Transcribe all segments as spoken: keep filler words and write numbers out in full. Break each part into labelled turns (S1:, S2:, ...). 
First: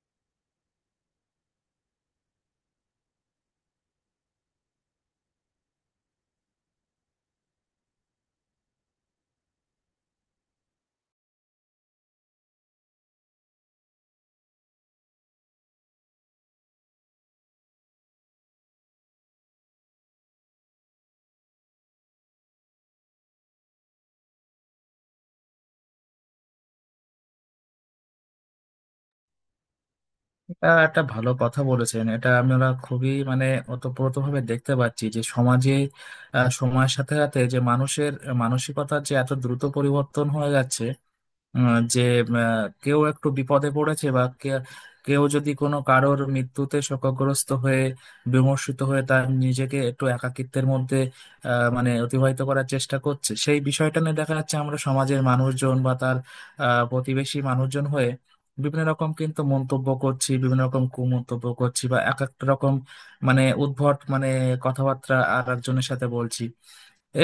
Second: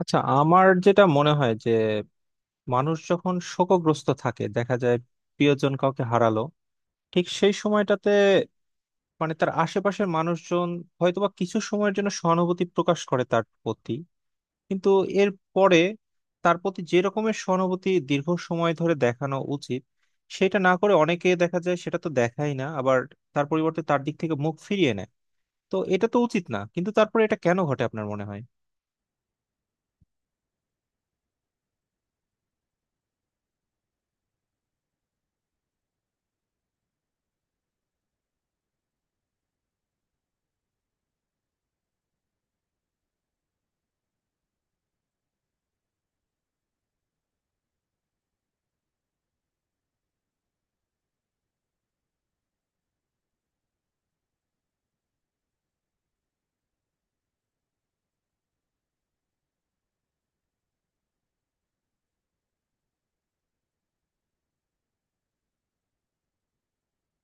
S1: আচ্ছা, আমার যেটা মনে হয় যে মানুষ যখন শোকগ্রস্ত থাকে, দেখা যায় প্রিয়জন কাউকে হারালো ঠিক সেই সময়টাতে মানে তার আশেপাশের মানুষজন হয়তোবা কিছু সময়ের জন্য সহানুভূতি প্রকাশ করে তার প্রতি, কিন্তু এর পরে তার প্রতি যে রকমের সহানুভূতি দীর্ঘ সময় ধরে দেখানো উচিত, সেটা না করে অনেকে দেখা যায় সেটা তো দেখাই না, আবার তার পরিবর্তে তার দিক থেকে মুখ ফিরিয়ে নেয়। তো এটা তো উচিত না, কিন্তু তারপরে এটা কেন ঘটে আপনার মনে হয়?
S2: এটা একটা ভালো কথা বলেছেন। এটা আমরা খুবই মানে ওতপ্রোতভাবে দেখতে পাচ্ছি যে সমাজে আহ, সময়ের সাথে সাথে যে মানুষের মানসিকতার যে এত দ্রুত পরিবর্তন হয়ে যাচ্ছে, আহ, যে আহ, কেউ একটু বিপদে পড়েছে বা কে- কেউ যদি কোনো কারোর মৃত্যুতে শোকগ্রস্ত হয়ে বিমর্ষিত হয়ে তার নিজেকে একটু একাকিত্বের মধ্যে আহ, মানে অতিবাহিত করার চেষ্টা করছে, সেই বিষয়টা নিয়ে দেখা যাচ্ছে আমরা সমাজের মানুষজন বা তার আহ, প্রতিবেশী মানুষজন হয়ে বিভিন্ন রকম কিন্তু মন্তব্য করছি, বিভিন্ন রকম কুমন্তব্য করছি বা এক একটা রকম মানে উদ্ভট মানে কথাবার্তা আর একজনের সাথে বলছি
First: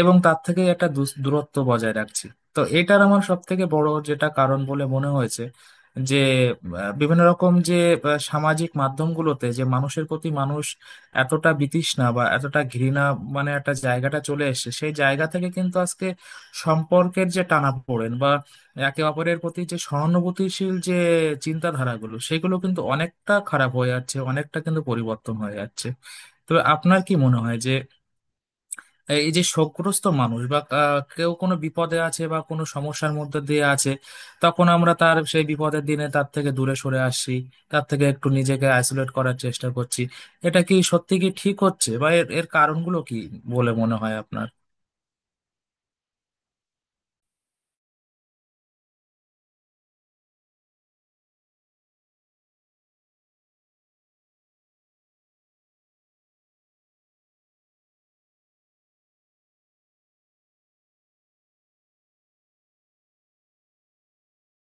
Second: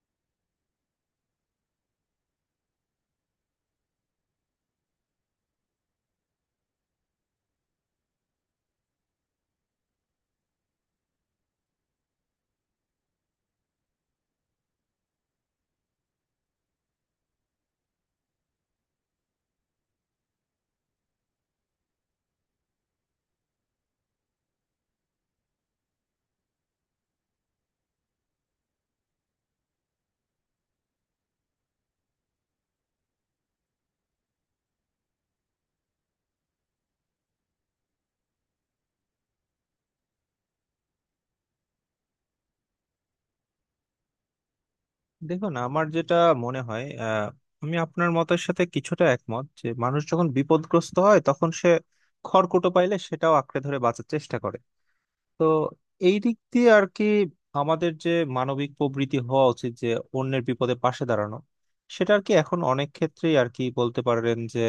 S2: এবং তার থেকে একটা দূস- দূরত্ব বজায় রাখছি। তো এটার আমার সব থেকে বড় যেটা কারণ বলে মনে হয়েছে যে আহ, বিভিন্ন রকম যে আহ, সামাজিক মাধ্যমগুলোতে যে মানুষের প্রতি মানুষ এতটা বিতৃষ্ণা বা এতটা ঘৃণা মানে একটা জায়গাটা চলে এসেছে। সেই জায়গা থেকে কিন্তু আজকে সম্পর্কের যে টানাপোড়েন বা একে অপরের প্রতি যে সহানুভূতিশীল যে চিন্তাধারাগুলো, সেগুলো কিন্তু অনেকটা খারাপ হয়ে যাচ্ছে, অনেকটা কিন্তু পরিবর্তন হয়ে যাচ্ছে। তো আপনার কি মনে হয় যে এই যে শোকগ্রস্ত মানুষ বা আহ, কেউ কোনো বিপদে আছে বা কোনো সমস্যার মধ্যে দিয়ে আছে, তখন আমরা তার সেই বিপদের দিনে তার থেকে দূরে সরে আসছি, তার থেকে একটু নিজেকে আইসোলেট করার চেষ্টা করছি, এটা কি সত্যি কি ঠিক হচ্ছে বা এর এর কারণগুলো কি বলে মনে হয় আপনার?
S1: দেখুন, আমার যেটা মনে হয়, আহ, আমি আপনার মতের সাথে কিছুটা একমত যে মানুষ যখন বিপদগ্রস্ত হয় তখন সে খড়কুটো পাইলে সেটাও আঁকড়ে ধরে বাঁচার চেষ্টা করে। তো এই দিক দিয়ে আর কি, আমাদের যে মানবিক প্রবৃত্তি হওয়া উচিত যে অন্যের বিপদে পাশে দাঁড়ানো, সেটা আর কি এখন অনেক ক্ষেত্রেই আর কি বলতে পারেন যে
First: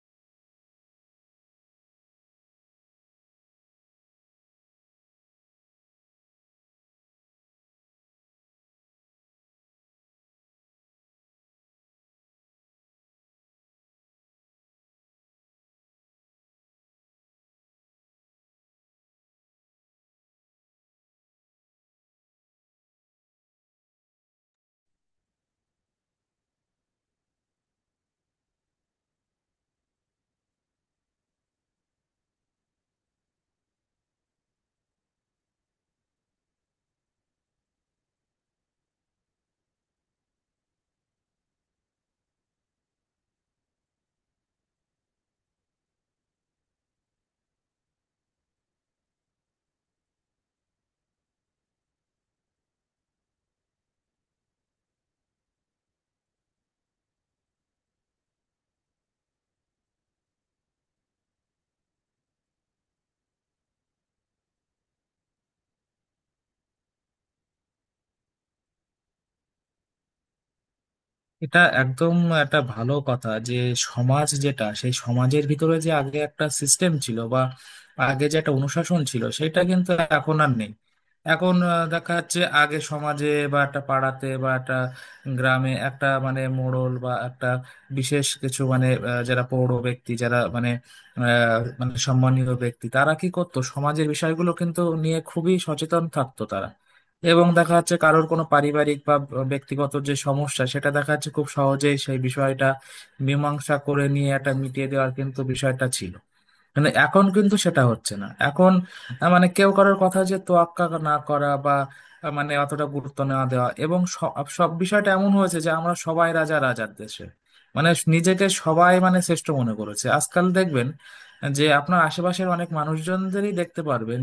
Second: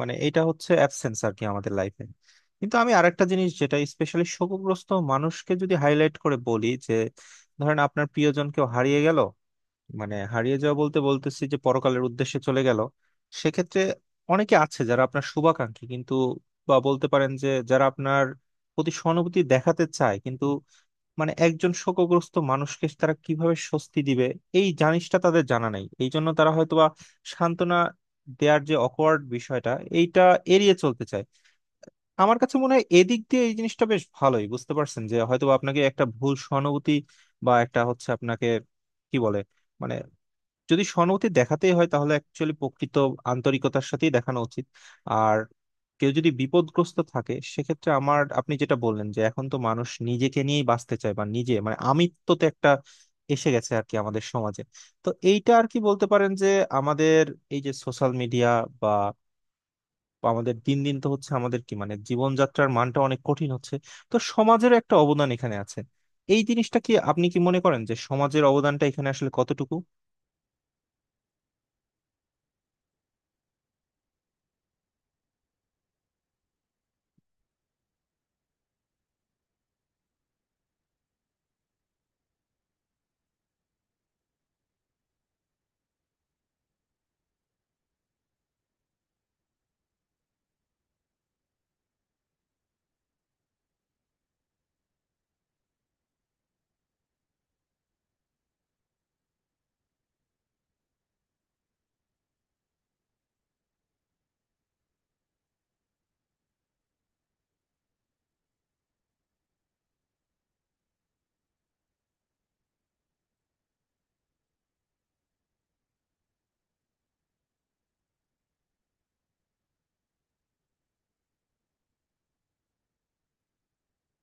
S1: মানে এটা হচ্ছে অ্যাবসেন্স আর কি আমাদের লাইফে। কিন্তু আমি আরেকটা জিনিস, যেটা স্পেশালি শোকগ্রস্ত মানুষকে যদি হাইলাইট করে বলি যে ধরেন আপনার প্রিয়জন কেউ হারিয়ে গেল, মানে হারিয়ে যাওয়া বলতে বলতেছি যে পরকালের উদ্দেশ্যে চলে গেল, সেক্ষেত্রে অনেকে আছে যারা আপনার শুভাকাঙ্ক্ষী কিন্তু, বা বলতে পারেন যে যারা আপনার প্রতি সহানুভূতি দেখাতে চায় কিন্তু মানে একজন শোকগ্রস্ত মানুষকে তারা কিভাবে স্বস্তি দিবে এই জিনিসটা তাদের জানা নাই, এই জন্য তারা হয়তোবা সান্ত্বনা দেয়ার যে অকওয়ার্ড বিষয়টা, এইটা এড়িয়ে চলতে চায়। আমার কাছে মনে হয় এদিক দিয়ে এই জিনিসটা বেশ ভালোই বুঝতে পারছেন যে হয়তোবা আপনাকে একটা ভুল সহানুভূতি, বা একটা হচ্ছে আপনাকে কি বলে, মানে যদি সহানুভূতি দেখাতেই হয় তাহলে অ্যাকচুয়ালি প্রকৃত আন্তরিকতার সাথেই দেখানো উচিত। আর কেউ যদি বিপদগ্রস্ত থাকে, সেক্ষেত্রে আমার, আপনি যেটা বললেন যে এখন তো মানুষ নিজেকে নিয়েই বাঁচতে চায়, বা নিজে মানে আমিত্ব তো একটা এসে গেছে আর কি আমাদের সমাজে। তো এইটা আর কি বলতে পারেন যে আমাদের এই যে সোশ্যাল মিডিয়া বা বা আমাদের দিন দিন তো হচ্ছে আমাদের কি মানে জীবনযাত্রার মানটা অনেক কঠিন হচ্ছে। তো সমাজেরও একটা অবদান এখানে আছে, এই জিনিসটা কি আপনি কি মনে করেন যে সমাজের অবদানটা এখানে আসলে কতটুকু?
S2: এটা একদম একটা ভালো কথা যে সমাজ, যেটা সেই সমাজের ভিতরে যে আগে একটা সিস্টেম ছিল বা আগে যে একটা অনুশাসন ছিল, সেটা কিন্তু এখন আর নেই। এখন আহ, দেখা যাচ্ছে আগে সমাজে বা একটা পাড়াতে বা একটা গ্রামে একটা মানে মোড়ল বা একটা বিশেষ কিছু মানে আহ, যারা পৌর ব্যক্তি, যারা মানে আহ, মানে সম্মানীয় ব্যক্তি, তারা কি করতো, সমাজের বিষয়গুলো কিন্তু নিয়ে খুবই সচেতন থাকতো তারা এবং দেখা যাচ্ছে কারোর কোনো পারিবারিক বা ব্যক্তিগত যে সমস্যা, সেটা দেখা যাচ্ছে খুব সহজেই সেই বিষয়টা মীমাংসা করে নিয়ে এটা মিটিয়ে দেওয়ার কিন্তু বিষয়টা ছিল। মানে এখন কিন্তু সেটা হচ্ছে না। এখন আহ, মানে কেউ কারোর কথা যে তোয়াক্কা না করা বা আহ, মানে অতটা গুরুত্ব না দেওয়া এবং সব সব বিষয়টা এমন হয়েছে যে আমরা সবাই রাজা রাজার দেশে, মানে নিজেকে সবাই মানে শ্রেষ্ঠ মনে করেছে। আজকাল দেখবেন যে আপনার আশেপাশের অনেক মানুষজনদেরই দেখতে পারবেন,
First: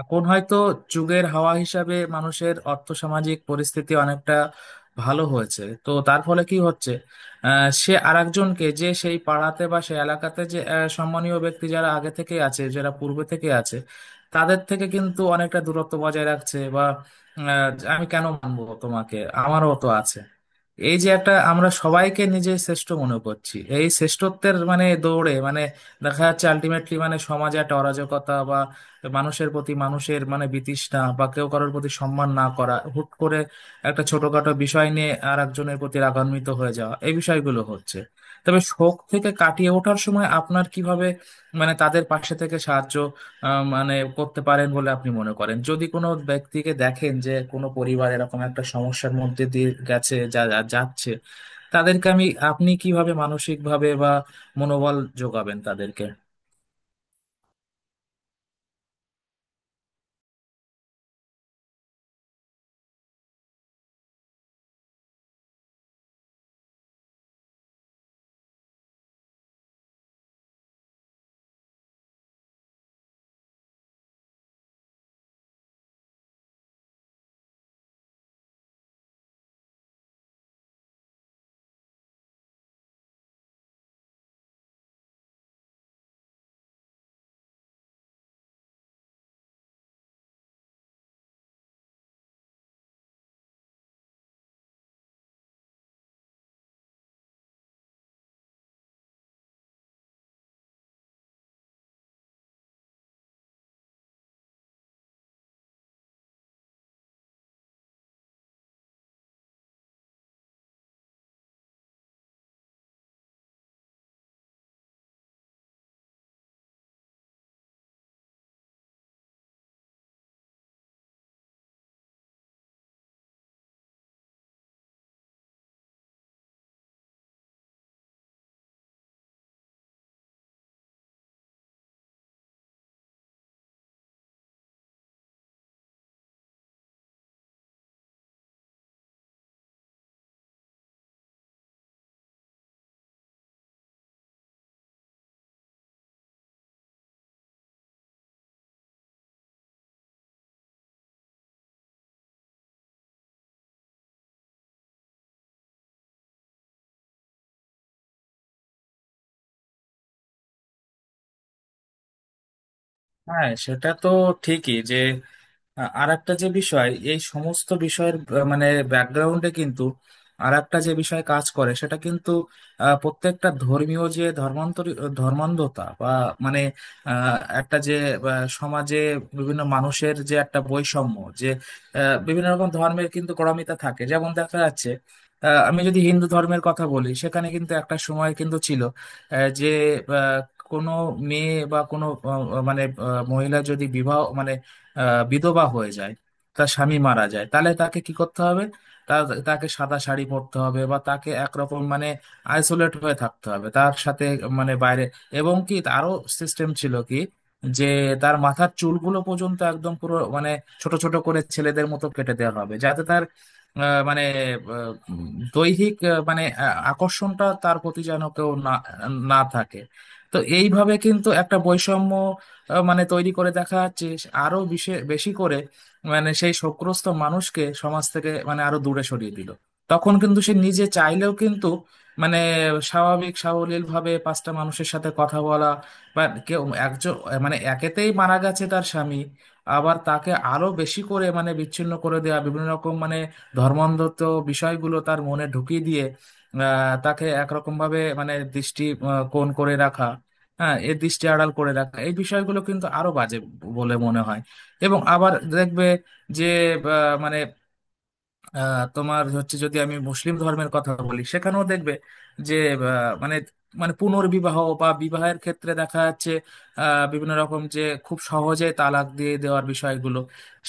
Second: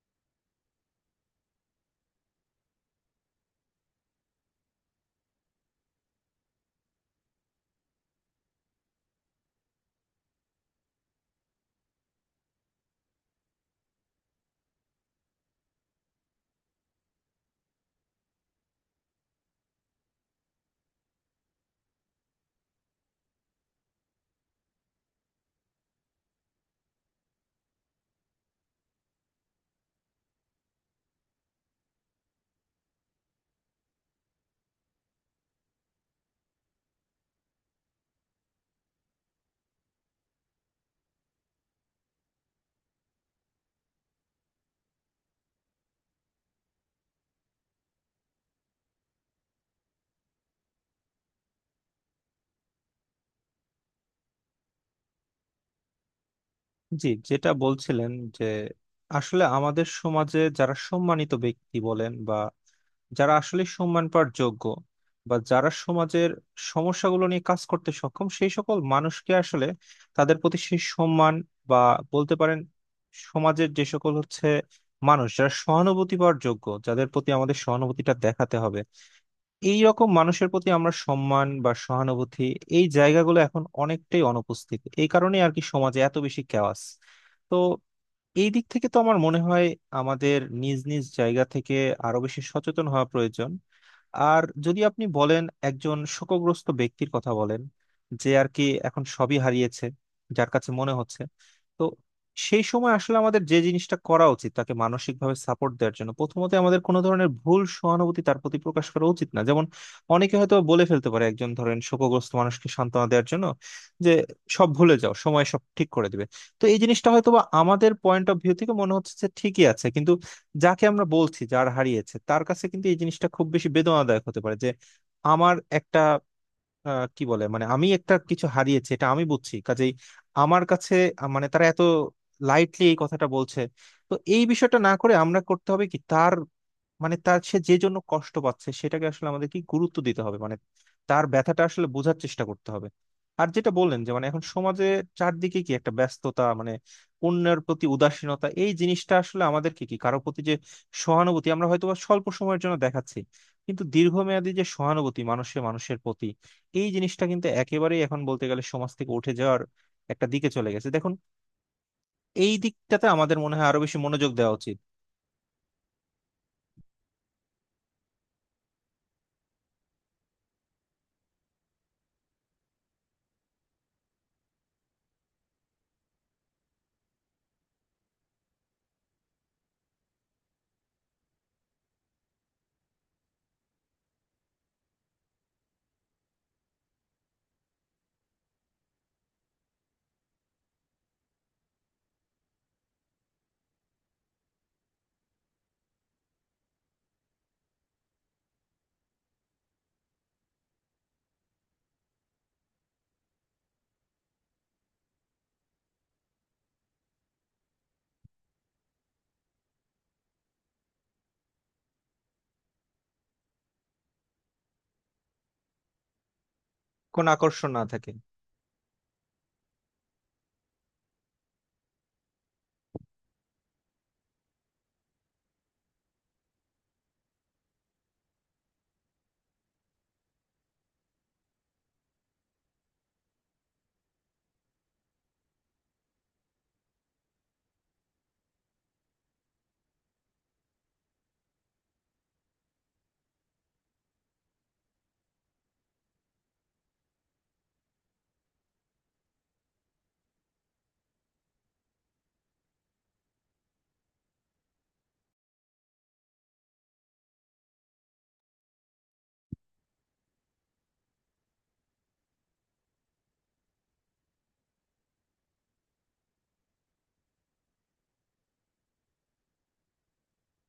S2: এখন হয়তো যুগের হাওয়া হিসাবে মানুষের অর্থসামাজিক পরিস্থিতি অনেকটা ভালো হয়েছে। তো তার ফলে কি হচ্ছে, আহ, সে আরেকজনকে যে সেই পাড়াতে বা সেই এলাকাতে যে আহ, সম্মানীয় ব্যক্তি যারা আগে থেকে আছে, যারা পূর্বে থেকে আছে, তাদের থেকে কিন্তু অনেকটা দূরত্ব বজায় রাখছে বা আহ, আমি কেন মানবো তোমাকে, আমারও তো আছে। এই যে একটা আমরা সবাইকে নিজে শ্রেষ্ঠ মনে করছি, এই শ্রেষ্ঠত্বের মানে দৌড়ে মানে দেখা যাচ্ছে আলটিমেটলি মানে সমাজে একটা অরাজকতা, মানুষের প্রতি মানুষের মানে বিতৃষ্ণা বা কেউ কারোর প্রতি সম্মান না করা, হুট করে একটা ছোটখাটো বিষয় নিয়ে আর একজনের প্রতি রাগান্বিত হয়ে যাওয়া, এই বিষয়গুলো হচ্ছে। তবে শোক থেকে কাটিয়ে ওঠার সময় আপনার কিভাবে মানে তাদের পাশে থেকে সাহায্য আহ, মানে করতে পারেন বলে আপনি মনে করেন? যদি কোনো ব্যক্তিকে দেখেন যে কোনো পরিবার এরকম একটা সমস্যার মধ্যে দিয়ে গেছে, যা যা- যাচ্ছে, তাদেরকে আমি আপনি কিভাবে মানসিক ভাবে বা মনোবল যোগাবেন তাদেরকে?
S1: জি, যেটা বলছিলেন যে আসলে আমাদের সমাজে যারা সম্মানিত ব্যক্তি বলেন, বা যারা আসলে সম্মান পাওয়ার যোগ্য, বা যারা সমাজের সমস্যাগুলো নিয়ে কাজ করতে সক্ষম, সেই সকল মানুষকে আসলে তাদের প্রতি সেই সম্মান, বা বলতে পারেন সমাজের যে সকল হচ্ছে মানুষ যারা সহানুভূতি পাওয়ার যোগ্য, যাদের প্রতি আমাদের সহানুভূতিটা দেখাতে হবে, এই রকম মানুষের প্রতি আমরা সম্মান বা সহানুভূতি এই জায়গাগুলো এখন অনেকটাই অনুপস্থিত। এই কারণে আর কি সমাজে এত বেশি কেওয়াস। তো এই দিক থেকে তো আমার মনে হয় আমাদের নিজ নিজ জায়গা থেকে আরো বেশি সচেতন হওয়া প্রয়োজন। আর যদি আপনি বলেন একজন শোকগ্রস্ত ব্যক্তির কথা বলেন, যে আর কি এখন সবই হারিয়েছে যার কাছে মনে হচ্ছে, তো সেই সময় আসলে আমাদের যে জিনিসটা করা উচিত তাকে মানসিকভাবে সাপোর্ট দেওয়ার জন্য, প্রথমত আমাদের কোনো ধরনের ভুল সহানুভূতি তার প্রতি প্রকাশ করা উচিত না। যেমন অনেকে হয়তো বলে ফেলতে পারে একজন ধরেন শোকগ্রস্ত মানুষকে সান্ত্বনা দেওয়ার জন্য যে সব ভুলে যাও, সময় সব ঠিক করে দিবে। তো এই জিনিসটা হয়তো বা আমাদের পয়েন্ট অফ ভিউ থেকে মনে হচ্ছে যে ঠিকই আছে, কিন্তু যাকে আমরা বলছি, যার হারিয়েছে তার কাছে কিন্তু এই জিনিসটা খুব বেশি বেদনাদায়ক হতে পারে যে আমার একটা আহ, কি বলে, মানে আমি একটা কিছু হারিয়েছি এটা আমি বুঝছি, কাজেই আমার কাছে আহ, মানে তারা এত লাইটলি এই কথাটা বলছে। তো এই বিষয়টা না করে আমরা করতে হবে কি, তার মানে তার সে যে জন্য কষ্ট পাচ্ছে সেটাকে আসলে আমাদের কি গুরুত্ব দিতে হবে, মানে তার ব্যথাটা আসলে বোঝার চেষ্টা করতে হবে। আর যেটা বললেন যে মানে এখন সমাজে চারদিকে কি একটা ব্যস্ততা, মানে অন্যের প্রতি উদাসীনতা, এই জিনিসটা আসলে আমাদেরকে কি কারোর প্রতি যে সহানুভূতি আমরা হয়তো বা স্বল্প সময়ের জন্য দেখাচ্ছি, কিন্তু দীর্ঘমেয়াদী যে সহানুভূতি মানুষে মানুষের প্রতি, এই জিনিসটা কিন্তু একেবারেই এখন বলতে গেলে সমাজ থেকে উঠে যাওয়ার একটা দিকে চলে গেছে। দেখুন, এই দিকটাতে আমাদের
S2: হ্যাঁ,
S1: মনে হয় আরো
S2: সেটা
S1: বেশি
S2: তো
S1: মনোযোগ দেওয়া উচিত।
S2: ঠিকই যে আর একটা যে বিষয় এই সমস্ত বিষয়ের আহ, মানে ব্যাকগ্রাউন্ডে কিন্তু আর একটা যে বিষয় কাজ করে, সেটা কিন্তু আহ, প্রত্যেকটা ধর্মীয় যে ধর্মান্তর, ধর্মান্ধতা বা মানে আহ, একটা যে আহ, সমাজে বিভিন্ন মানুষের যে একটা বৈষম্য, যে আহ, বিভিন্ন রকম ধর্মের কিন্তু গোঁড়ামিতা থাকে, যেমন দেখা যাচ্ছে আহ, আমি যদি হিন্দু ধর্মের কথা বলি, সেখানে কিন্তু একটা সময় কিন্তু ছিল আহ, যে আহ, কোনো মেয়ে বা কোনো আহ, মানে আহ, মহিলা যদি বিবাহ মানে আহ, বিধবা হয়ে যায়, তার স্বামী মারা যায়, তাহলে তাকে কি করতে হবে, তা- তাকে সাদা শাড়ি পরতে হবে বা তাকে একরকম মানে আইসোলেট হয়ে থাকতে হবে, তার সাথে মানে বাইরে এবং কি আরো সিস্টেম ছিল কি, যে তার মাথার চুলগুলো পর্যন্ত একদম পুরো মানে ছোট ছোট করে ছেলেদের মতো কেটে দেওয়া হবে, যাতে তার আহ, মানে আহ, দৈহিক আহ, মানে আ-
S1: কোন
S2: আকর্ষণটা
S1: আকর্ষণ
S2: তার
S1: না
S2: প্রতি
S1: থাকে।
S2: যেন কেউ না না থাকে। তো এইভাবে কিন্তু একটা বৈষম্য আহ, মানে তৈরি করে দেখা যাচ্ছে আরো বিশে- বেশি করে মানে সেই শোকগ্রস্ত মানুষকে সমাজ থেকে মানে আরো দূরে সরিয়ে দিল। তখন কিন্তু সে নিজে চাইলেও কিন্তু মানে স্বাভাবিক সাবলীল ভাবে পাঁচটা মানুষের সাথে কথা বলা বা কেউ একজন মানে একেতেই মারা গেছে তার স্বামী, আবার তাকে আরো বেশি করে মানে বিচ্ছিন্ন করে দেওয়া, বিভিন্ন রকম মানে ধর্মান্ধত্ব বিষয়গুলো তার মনে ঢুকিয়ে দিয়ে আহ, তাকে একরকম ভাবে মানে দৃষ্টি আহ, কোণ করে রাখা, হ্যাঁ এর দৃষ্টি আড়াল করে রাখা, এই বিষয়গুলো কিন্তু আরো বাজে বলে মনে হয়। এবং আবার দেখবে যে আহ, মানে আহ, তোমার হচ্ছে যদি আমি মুসলিম ধর্মের কথা বলি, সেখানেও দেখবে যে আহ, মানে মানে পুনর্বিবাহ বা বিবাহের ক্ষেত্রে দেখা যাচ্ছে আহ, বিভিন্ন রকম যে খুব সহজে তালাক দিয়ে দেওয়ার বিষয়গুলো,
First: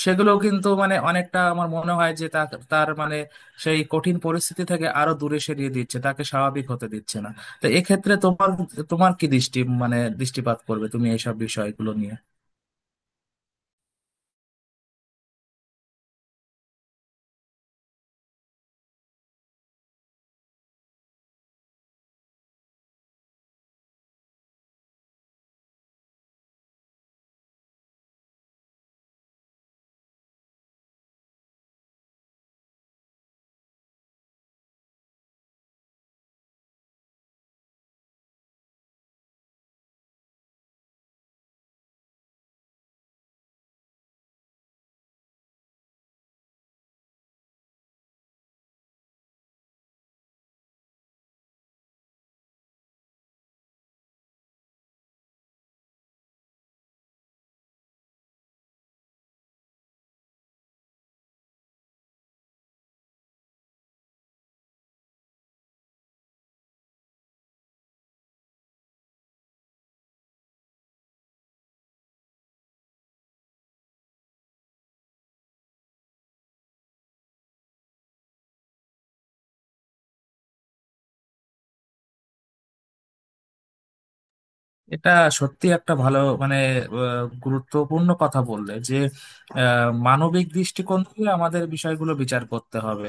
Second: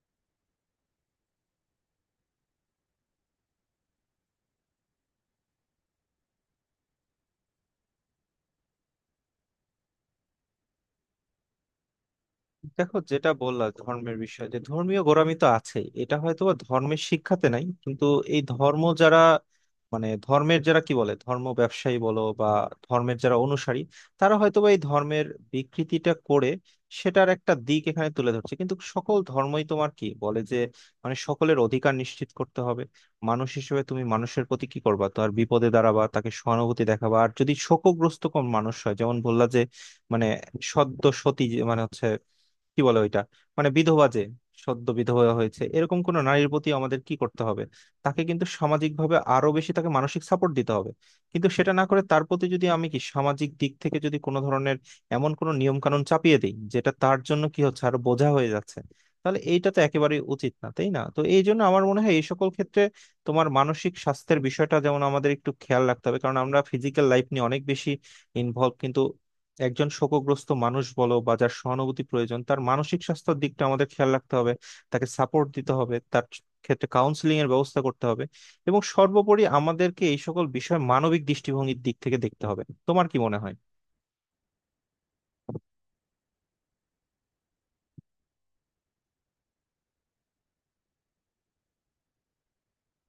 S2: সেগুলো কিন্তু মানে অনেকটা আমার মনে হয় যে তা- তার মানে সেই কঠিন পরিস্থিতি থেকে আরো দূরে সরিয়ে দিচ্ছে, তাকে স্বাভাবিক হতে দিচ্ছে না। তো এক্ষেত্রে তোমার তোমার কি দৃষ্টি মানে দৃষ্টিপাত করবে তুমি এইসব বিষয়গুলো নিয়ে?
S1: দেখো, যেটা বললা ধর্মের বিষয়ে, যে ধর্মীয় গোঁড়ামি তো আছে, এটা হয়তো বা ধর্মের শিক্ষাতে নাই, কিন্তু এই ধর্ম যারা, মানে ধর্মের যারা কি বলে ধর্ম ব্যবসায়ী বলো, বা ধর্মের যারা অনুসারী, তারা হয়তো বা এই ধর্মের বিকৃতিটা করে, সেটার একটা দিক এখানে তুলে ধরছে। কিন্তু সকল ধর্মই তোমার কি বলে যে মানে সকলের অধিকার নিশ্চিত করতে হবে, মানুষ হিসেবে তুমি মানুষের প্রতি কি করবা, তার বিপদে দাঁড়াবা, তাকে সহানুভূতি দেখাবা। আর যদি শোকগ্রস্ত কোন মানুষ হয়, যেমন বললা যে মানে সদ্য সতী যে- মানে হচ্ছে কি বলে ওইটা, মানে বিধবা, যে সদ্য বিধবা হয়েছে, এরকম কোনো নারীর প্রতি আমাদের কি করতে হবে? তাকে কিন্তু সামাজিকভাবে আরো বেশি তাকে মানসিক সাপোর্ট দিতে হবে। কিন্তু সেটা না করে তার প্রতি যদি আমি কি সামাজিক দিক থেকে যদি কোনো ধরনের এমন কোনো নিয়ম কানুন চাপিয়ে দিই যেটা তার জন্য কি হচ্ছে আর বোঝা হয়ে যাচ্ছে, তাহলে এইটা তো একেবারেই উচিত না, তাই না? তো এই জন্য আমার মনে হয় এই সকল ক্ষেত্রে তোমার মানসিক স্বাস্থ্যের বিষয়টা যেমন আমাদের একটু খেয়াল রাখতে হবে, কারণ আমরা ফিজিক্যাল লাইফ নিয়ে অনেক বেশি ইনভলভ, কিন্তু একজন শোকগ্রস্ত মানুষ বলো বা যার সহানুভূতি প্রয়োজন, তার মানসিক স্বাস্থ্যের দিকটা আমাদের খেয়াল রাখতে হবে, তাকে সাপোর্ট দিতে হবে, তার ক্ষেত্রে কাউন্সিলিং এর ব্যবস্থা করতে হবে। এবং সর্বোপরি আমাদেরকে এই সকল বিষয় মানবিক দৃষ্টিভঙ্গির দিক থেকে দেখতে হবে। তোমার কি মনে হয়?
S2: এটা সত্যি একটা ভালো মানে আহ, গুরুত্বপূর্ণ কথা বললে যে আহ, মানবিক দৃষ্টিকোণ থেকে আমাদের বিষয়গুলো বিচার করতে হবে।